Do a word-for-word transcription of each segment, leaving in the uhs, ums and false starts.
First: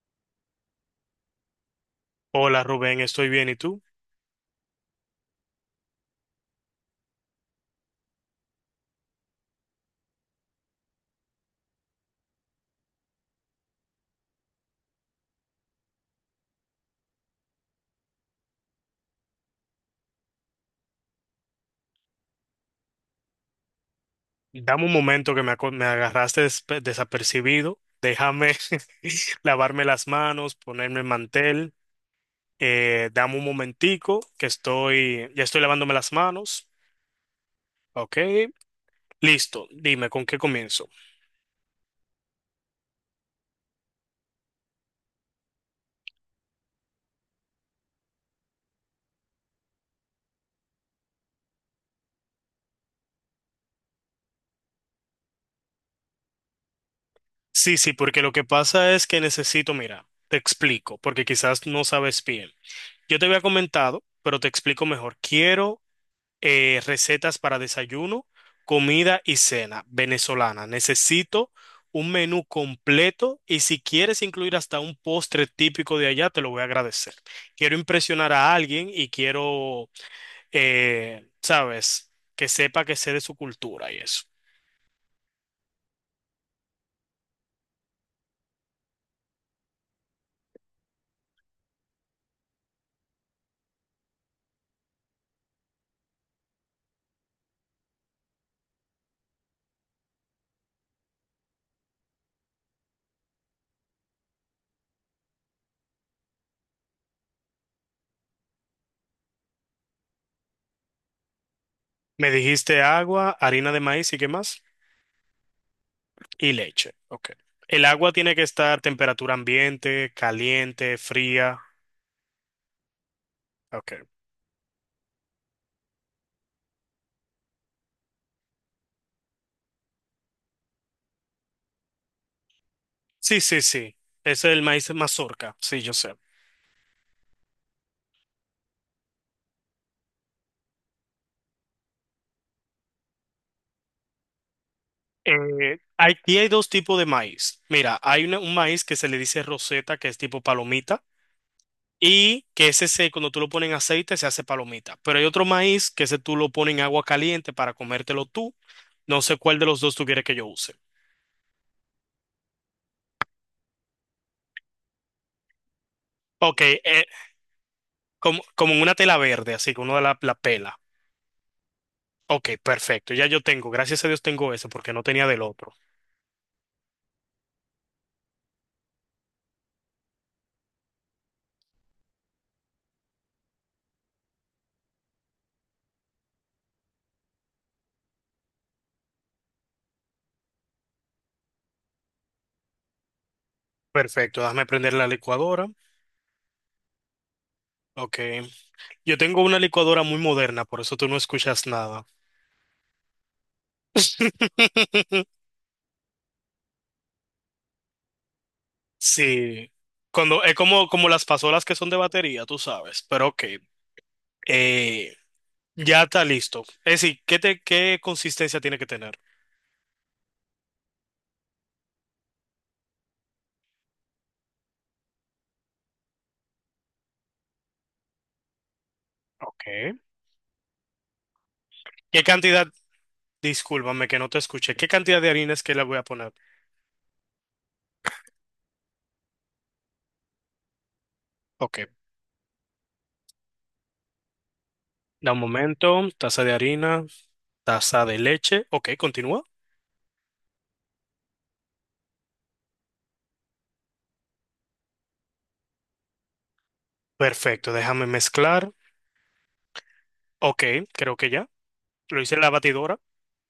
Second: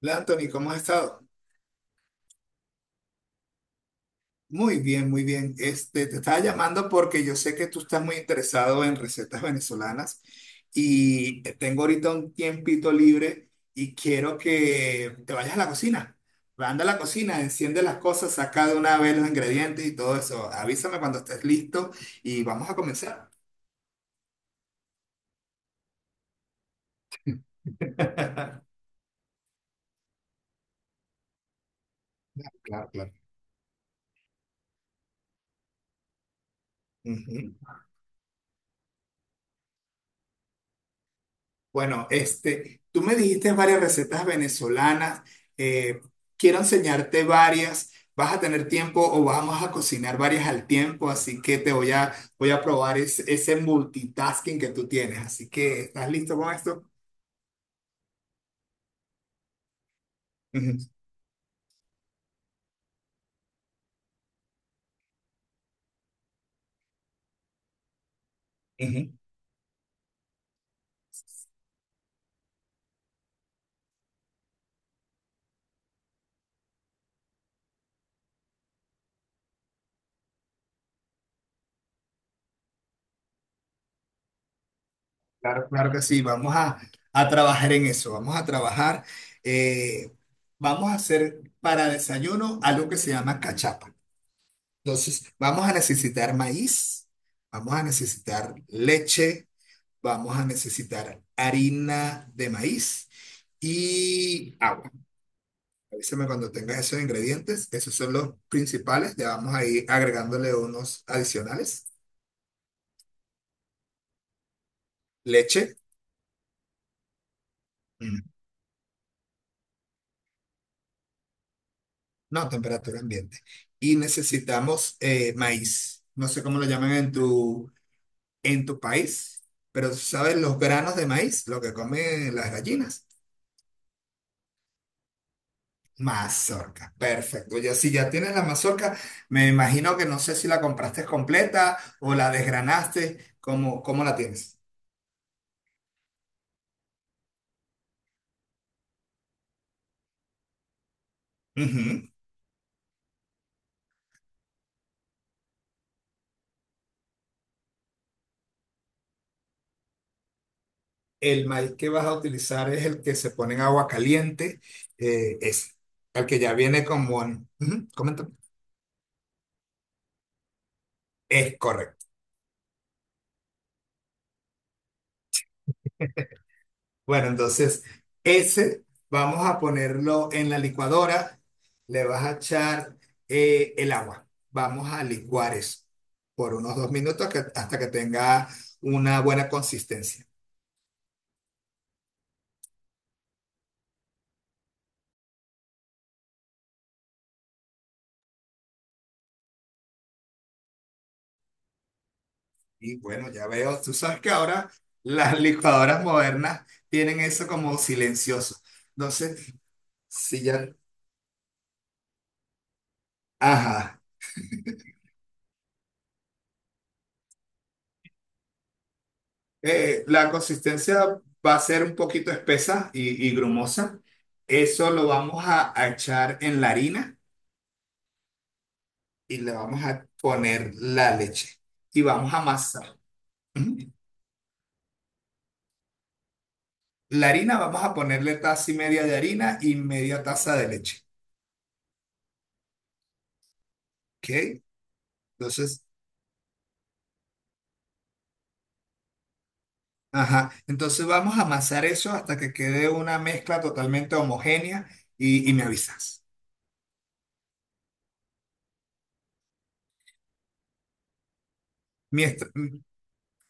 Hola Anthony, ¿cómo has estado? Hola Rubén, estoy bien. ¿Y tú? Muy bien, muy bien. Este, te estaba llamando porque yo sé que tú estás muy interesado en recetas venezolanas y tengo ahorita un tiempito libre y quiero que te vayas a la cocina. Anda a la cocina, enciende las cosas, saca de una vez los ingredientes y todo eso. Avísame cuando estés listo y vamos a comenzar. Dame un momento que me, aco- me agarraste despe- desapercibido. Déjame lavarme las manos, ponerme el mantel. Claro, Eh, claro. dame un momentico que estoy, ya estoy lavándome las manos. Ujú. Ok, listo. Dime, ¿con qué comienzo? Bueno, este, tú me dijiste varias recetas venezolanas. eh, Quiero enseñarte varias. Vas a tener tiempo o vamos a cocinar varias al tiempo, así que te voy a, voy a probar es- ese multitasking que tú tienes. Así que, ¿estás listo con esto? Sí, sí, porque lo que pasa es que necesito, mira, te Ujú, explico, porque quizás no sabes bien. Yo te había comentado, pero te explico mejor. Quiero eh, recetas para desayuno, ujú. comida y cena venezolana. Necesito un menú completo y si quieres incluir hasta un postre típico de allá, te lo voy a agradecer. Quiero impresionar a alguien y quiero, eh, sabes, que sepa que sé de su cultura y eso. Claro, claro que sí. Vamos a, a trabajar en eso. Vamos a trabajar. eh, Vamos a hacer para desayuno algo que se llama cachapa. Entonces, vamos a necesitar maíz. Vamos a necesitar leche. Vamos a necesitar harina de maíz y agua. Avísame cuando tengas esos ingredientes. Esos son los principales. Le vamos a ir agregándole unos adicionales. Me dijiste agua, harina de maíz ¿y qué más? Leche, Y leche. Ok. El agua mm, tiene que estar temperatura ambiente, caliente, fría. no, temperatura ambiente. Y Ok. necesitamos eh, maíz. No sé cómo lo llaman en tu, en tu país, pero ¿sabes los granos de maíz? Lo que comen las gallinas. Sí, sí, sí. Ese es el maíz mazorca. Sí, yo sé. Mazorca, perfecto. Ya si ya tienes la mazorca, me imagino que no sé si la compraste completa o la desgranaste. ¿Cómo, cómo la tienes? Eh, aquí hay dos tipos de maíz. Mira, hay una- un maíz que se le dice roseta, que es tipo palomita, Ujú. y que ese se, cuando tú lo pones en aceite se hace palomita. Pero hay otro maíz que ese tú lo pones en agua caliente para comértelo tú. No sé cuál de los dos tú quieres que yo use. El maíz que vas a utilizar es el que se pone en agua caliente, eh, ese, el que ya Ok, viene eh, como. en- Ujú, coméntame. como, como en una tela verde, así que uno la, la pela. Es correcto. Ok, perfecto. Ya yo tengo, gracias a Dios tengo ese porque no tenía del otro. Bueno, entonces ese vamos a ponerlo en la licuadora. Le vas a echar eh, el agua. Vamos a licuar eso por unos dos minutos que- hasta que tenga una buena consistencia. Perfecto, déjame prender la licuadora. Ok. Yo tengo una licuadora muy moderna, por eso tú no escuchas nada. Y bueno, ya veo, tú sabes que ahora las licuadoras modernas tienen eso como silencioso. Entonces, Sí. Cuando si es ya, como, como las pasolas que son de batería, tú sabes. Pero ok. ajá. Eh, ya está listo. Es decir, ¿qué te, qué consistencia tiene que tener? Eh, la consistencia va a ser un poquito espesa y, y grumosa. Eso lo vamos a a echar en la harina. Y le vamos Ok. a poner la leche y ¿Qué vamos a cantidad? amasar. Ujú. Discúlpame que no te escuché. ¿Qué cantidad de harina es que le voy a poner? La harina, vamos a ponerle taza y media de harina y media taza de leche. Ok, ¿Ok? da un Entonces, momento, taza de harina, taza de leche. Ok, continúa. ajá. Entonces vamos a amasar eso hasta que quede una mezcla totalmente homogénea y, y me avisas. Perfecto, déjame mezclar. Ok, creo que ya. Lo hice en la Miestra- batidora.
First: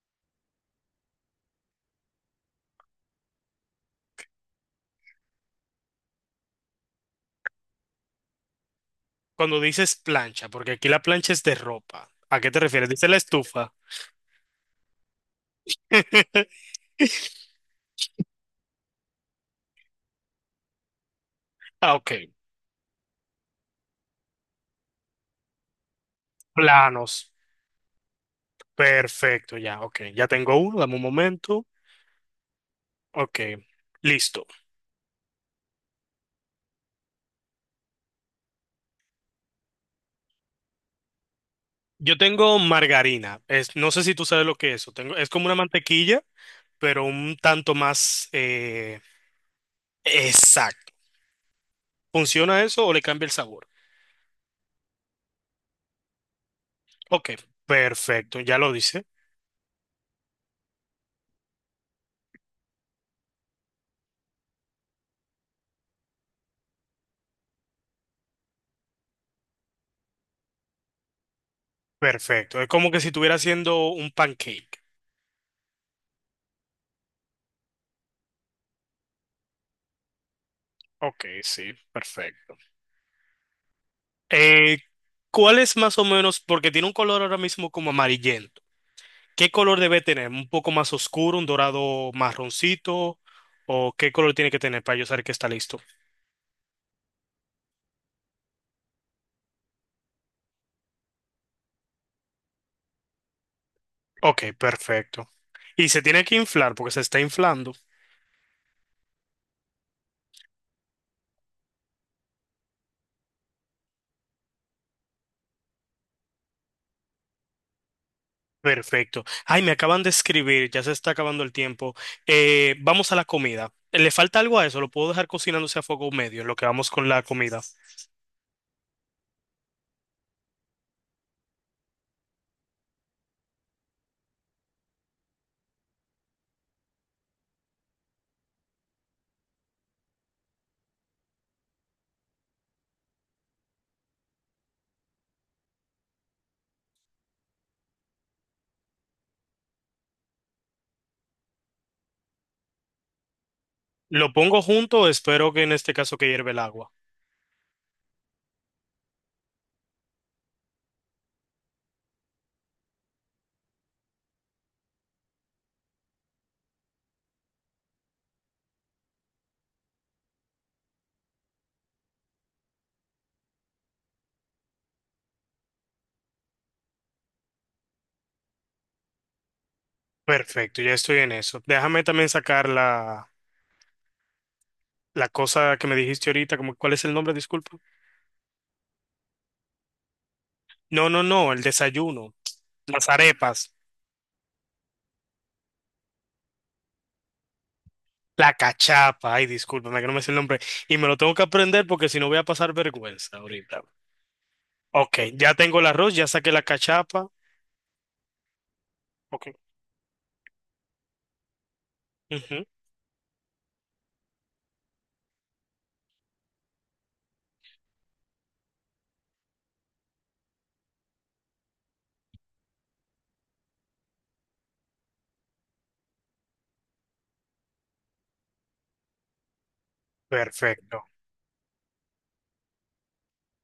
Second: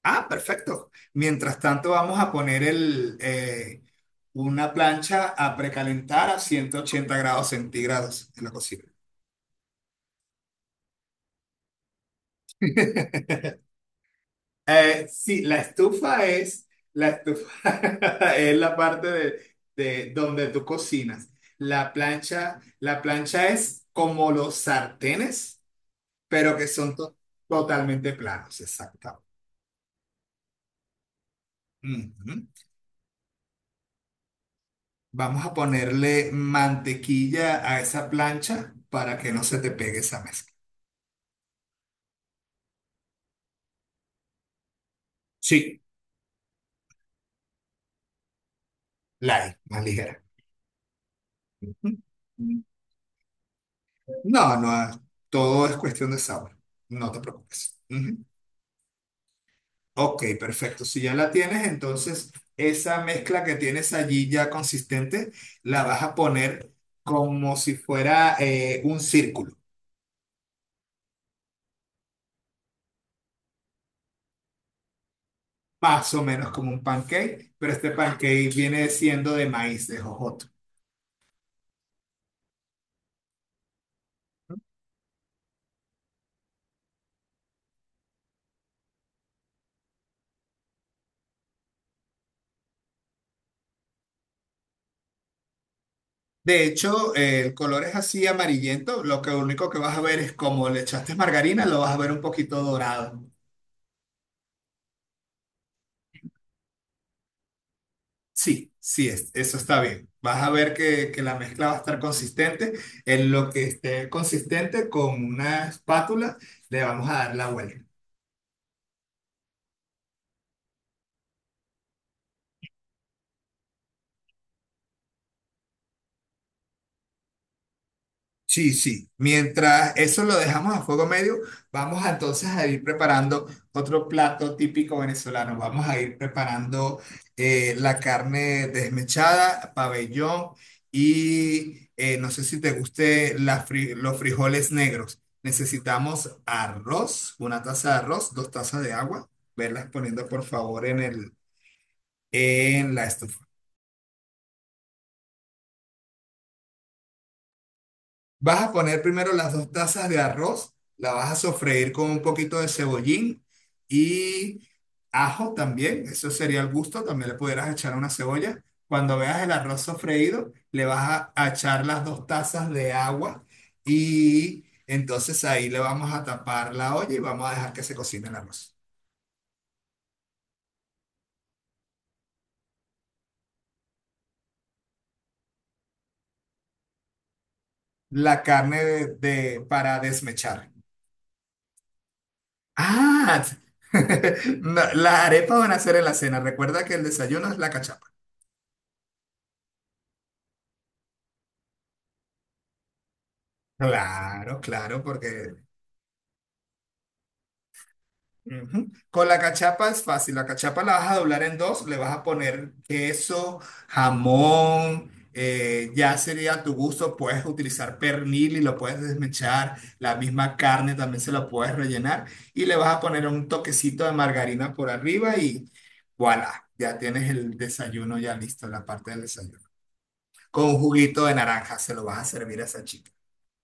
ah, Perfecto. Mientras tanto, vamos a poner el, eh, una plancha a precalentar a ciento ochenta grados centígrados en la cocina. Cuando dices plancha, porque aquí la plancha es de ropa. ¿A qué te refieres? Dice la estufa. Eh, sí, la estufa es la estufa es la parte de, de donde tú cocinas. La Ah, ok. plancha, la plancha es como los sartenes, pero que son to- Planos. totalmente planos, exacto. Perfecto, ya, ok. Ya tengo uno, dame un momento. Ujú. Ok, listo. Vamos a ponerle mantequilla a esa plancha para que no se te pegue esa mezcla. Yo tengo margarina. Es, no sé si tú sabes lo que es eso. Tengo, es como una Sí, mantequilla, pero un tanto más eh, light, más ligera. exacta. Ujú. ¿Funciona eso o le cambia el sabor? No, no, todo es cuestión de sabor. No te Ok, preocupes. Ujú. perfecto, ya lo dice. Ok, perfecto. Si ya la tienes, entonces esa mezcla que tienes allí ya consistente, la vas a poner como si fuera eh, un círculo, Perfecto. Es como que si estuviera haciendo un pancake. más o menos como un pancake, pero este pancake viene siendo de maíz, de jojoto. Ok, sí, perfecto. Eh, ¿cuál es más o menos? Porque tiene un color ahora mismo como amarillento. ¿Qué color debe tener? ¿Un poco más oscuro, un dorado marroncito? ¿O qué color tiene que tener para yo saber que está listo? De hecho, eh, el color es así amarillento, lo que único que vas a ver es como le echaste margarina, lo vas a ver un poquito dorado. Ok, perfecto. Y se tiene que inflar porque se está inflando. Sí, sí, es, eso está bien. Vas a ver que, que la mezcla va a estar consistente. En lo que esté consistente con una espátula, le vamos a dar la vuelta. Perfecto. Ay, me acaban de escribir, ya se está acabando el tiempo. Eh, vamos a la comida. ¿Le falta algo a eso? ¿Lo puedo dejar cocinándose a fuego medio en lo que vamos con la comida? Sí, sí. Mientras eso lo dejamos a fuego medio, vamos a, entonces a ir preparando otro plato típico venezolano. Vamos a ir preparando eh, la carne desmechada, pabellón y eh, no sé si te guste la fri- los frijoles negros. Necesitamos arroz, una taza de arroz, dos tazas de agua. Verlas poniendo por favor en el, en la estufa. ¿Lo pongo junto? Espero que en este caso que hierve el agua. Vas a poner primero las dos tazas de arroz, la vas a sofreír con un poquito de cebollín y ajo también, eso sería el gusto, también le pudieras echar una cebolla. Cuando veas el arroz sofreído, le vas a, a echar las dos tazas de agua y entonces ahí le vamos a tapar la olla y vamos a dejar que se cocine el arroz. Perfecto, ya estoy en eso. Déjame también sacar la, la cosa que me dijiste ahorita, como, ¿cuál es el nombre? Disculpa. La carne de, de- para desmechar. No, no, no, el desayuno, las Ah, arepas, no, las arepas van a ser en la cena. Recuerda que el desayuno es la cachapa. la cachapa. Ay, discúlpame que no me sé el nombre. Y me lo tengo que aprender porque si no voy a pasar vergüenza ahorita. Claro, claro, Ok, ya porque tengo el arroz, ya saqué la cachapa. ujú. Con la Ok, cachapa es fácil. La cachapa la vas a doblar en dos, le vas a ujú, poner queso, jamón, eh, ya sería a tu gusto. Puedes utilizar pernil y lo puedes desmechar. La misma carne también se la puedes rellenar y le vas a poner un toquecito de margarina por arriba y voilà, ya tienes el desayuno ya listo, la parte del desayuno. Con un perfecto, juguito de naranja se lo vas a servir a esa chica.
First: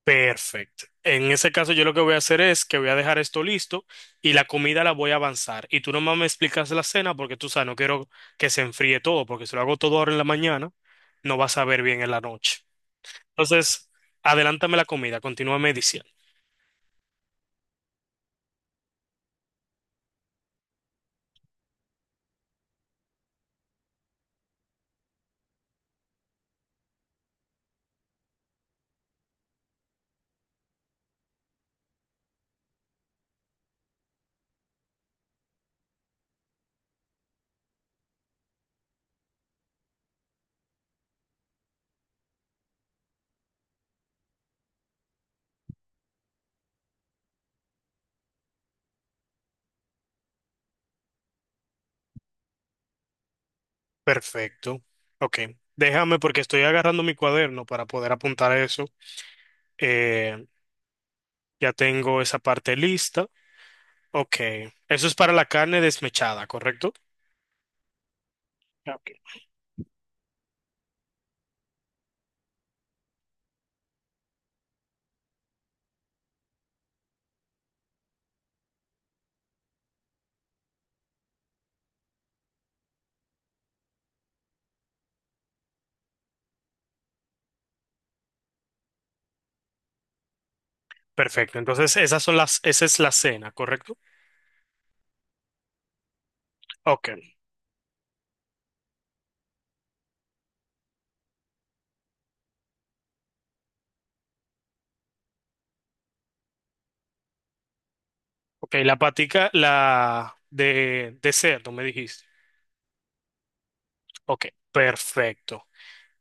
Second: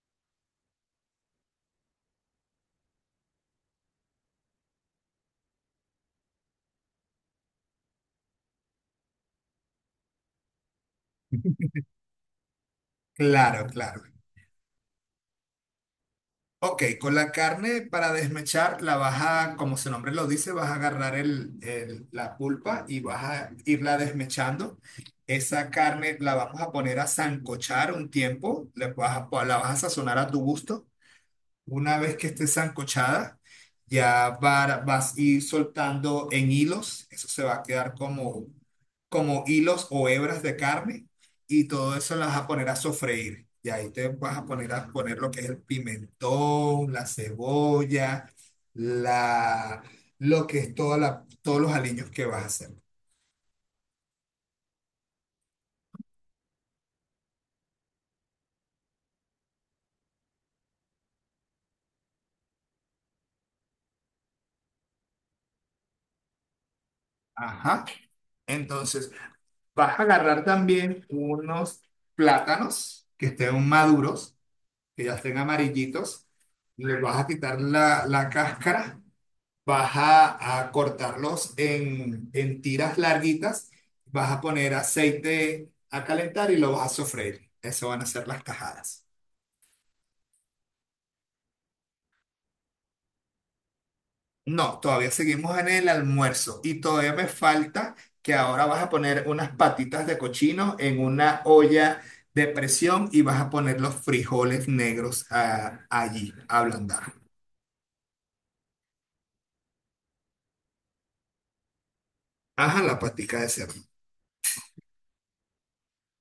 perfecto. En ese caso, yo lo que voy a hacer es que voy a dejar esto listo y la comida la voy a avanzar. Y tú nomás me explicas la cena porque tú sabes, no quiero que se enfríe todo, porque si lo hago todo ahora en la mañana, no vas a ver bien en la noche. Claro, Entonces, claro. adelántame la comida, continúame diciendo. Ok, con la carne para desmechar la vas a, como su nombre lo dice, vas a agarrar el, el- la pulpa y vas a irla desmechando. Esa carne la vamos a poner a sancochar un tiempo, le vas a- la vas a sazonar a tu gusto. Una vez que esté sancochada, ya va- vas a ir soltando en hilos. Eso se va a quedar como, como hilos o hebras de carne. Y todo eso las vas a poner a sofreír. Y ahí te vas a poner a poner lo que es el pimentón, la cebolla, la, lo que es toda la, todos los aliños que vas a hacer. Perfecto. Ok, déjame porque estoy agarrando mi cuaderno para poder apuntar eso. Eh, ya tengo esa parte lista. Ok, eso es para la carne desmechada, ¿correcto? Ajá. Ok. Entonces, vas a agarrar también unos plátanos que estén maduros que ya estén amarillitos, les vas a quitar la, la cáscara, vas a, a cortarlos en, en tiras larguitas, vas a poner aceite a calentar y lo vas a sofreír. Eso van a ser las tajadas. Perfecto, entonces esas son las, esa es la cena, ¿correcto? No, todavía seguimos en el almuerzo y Ok, todavía me falta que ahora vas a poner unas patitas de cochino en una olla de presión y vas a poner los frijoles negros ah, allí a ablandar. ok, la patica, la de, de cerdo, me dijiste. Ajá, la patica de cerdo. Ok, perfecto.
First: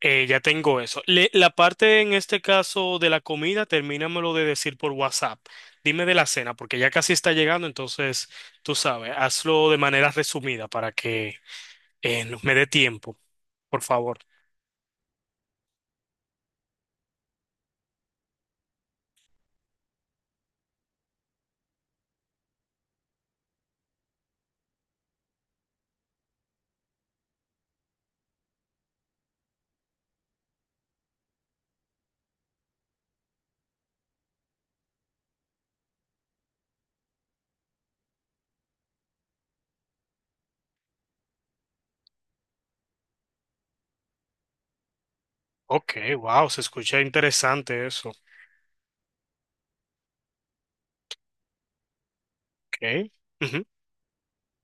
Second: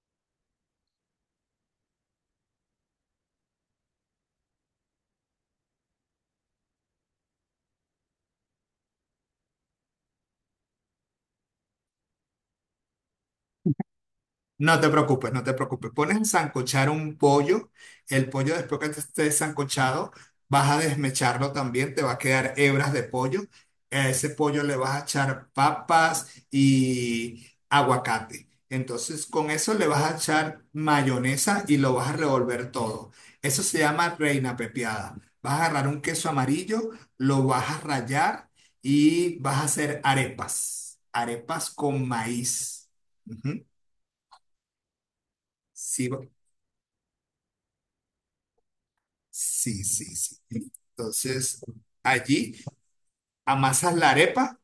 Eh, ya tengo eso. Le- la parte en este caso de la comida, termínamelo de decir por WhatsApp. Dime de la cena, porque ya casi está llegando, entonces tú sabes, hazlo de manera resumida para que eh, no- me dé tiempo, por favor. No te preocupes, no te preocupes. Pones a sancochar un pollo. El pollo después que esté sancochado, vas a desmecharlo también. Te va a quedar hebras de pollo. A ese pollo le vas a echar papas y aguacate. Entonces, con eso le vas a echar mayonesa y lo vas a revolver todo. Eso se llama reina pepiada. Vas a agarrar un queso amarillo, lo vas a rallar y vas a hacer arepas. Arepas con maíz. Ujú. Ok, Sí, wow, se escucha interesante eso. sí, sí, sí. Entonces, allí Ok. amasas la arepa,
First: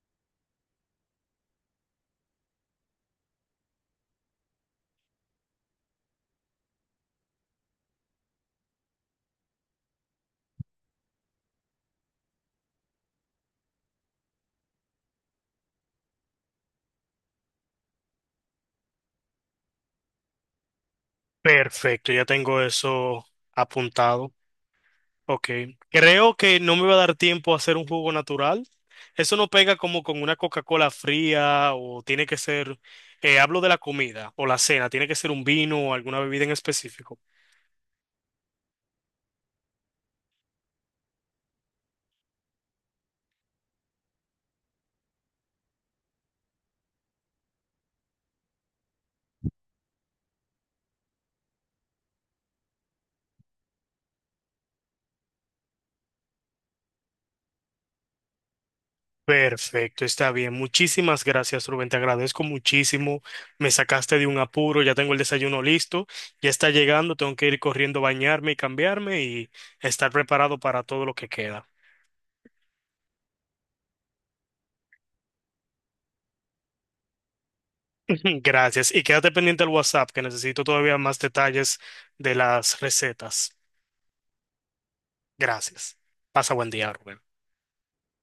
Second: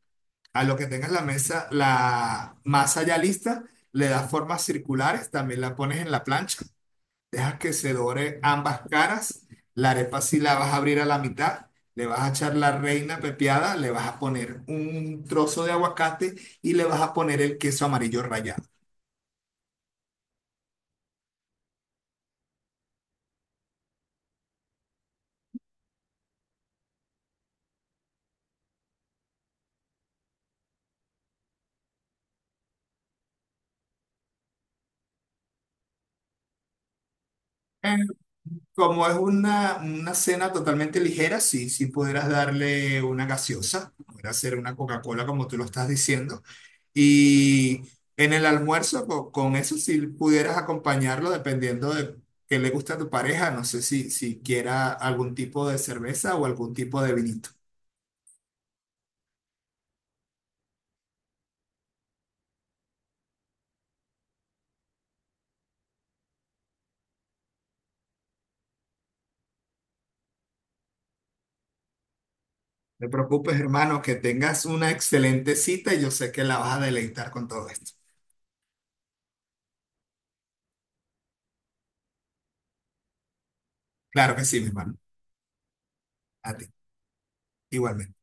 a lo que tengas la mesa, la masa ya lista, le das formas circulares, también la pones en la plancha, dejas que se dore ambas caras, la arepa sí la vas a abrir a la mitad, le vas a echar la reina pepiada, le vas a poner un trozo de aguacate y le vas a poner el queso amarillo rallado. Perfecto, ya tengo eso apuntado. Ok. Creo que no me va a dar tiempo a hacer un jugo natural. Eso no pega como con una Coca-Cola fría o tiene que ser, eh, hablo de la comida o la cena, tiene que ser un vino o alguna bebida en específico. Como es una, una cena totalmente ligera, sí, sí pudieras darle una gaseosa, pudieras hacer una Coca-Cola como tú lo estás diciendo. Y en el almuerzo, co- con, eso sí pudieras acompañarlo dependiendo de qué le gusta a tu pareja. No sé si, si quiera algún tipo de cerveza o algún tipo de vinito. Perfecto, está bien. Muchísimas gracias, Rubén. Te agradezco muchísimo. Me sacaste de un apuro, ya tengo el desayuno listo, ya está llegando, tengo que ir corriendo a bañarme y cambiarme y estar preparado para todo lo que queda. No te preocupes, hermano, que tengas una excelente cita y yo sé que la vas a deleitar con todo esto. Gracias. Y quédate pendiente al WhatsApp, que necesito todavía más detalles de las recetas. Claro que sí, mi hermano. Gracias. A Pasa ti, buen día, Rubén. igualmente.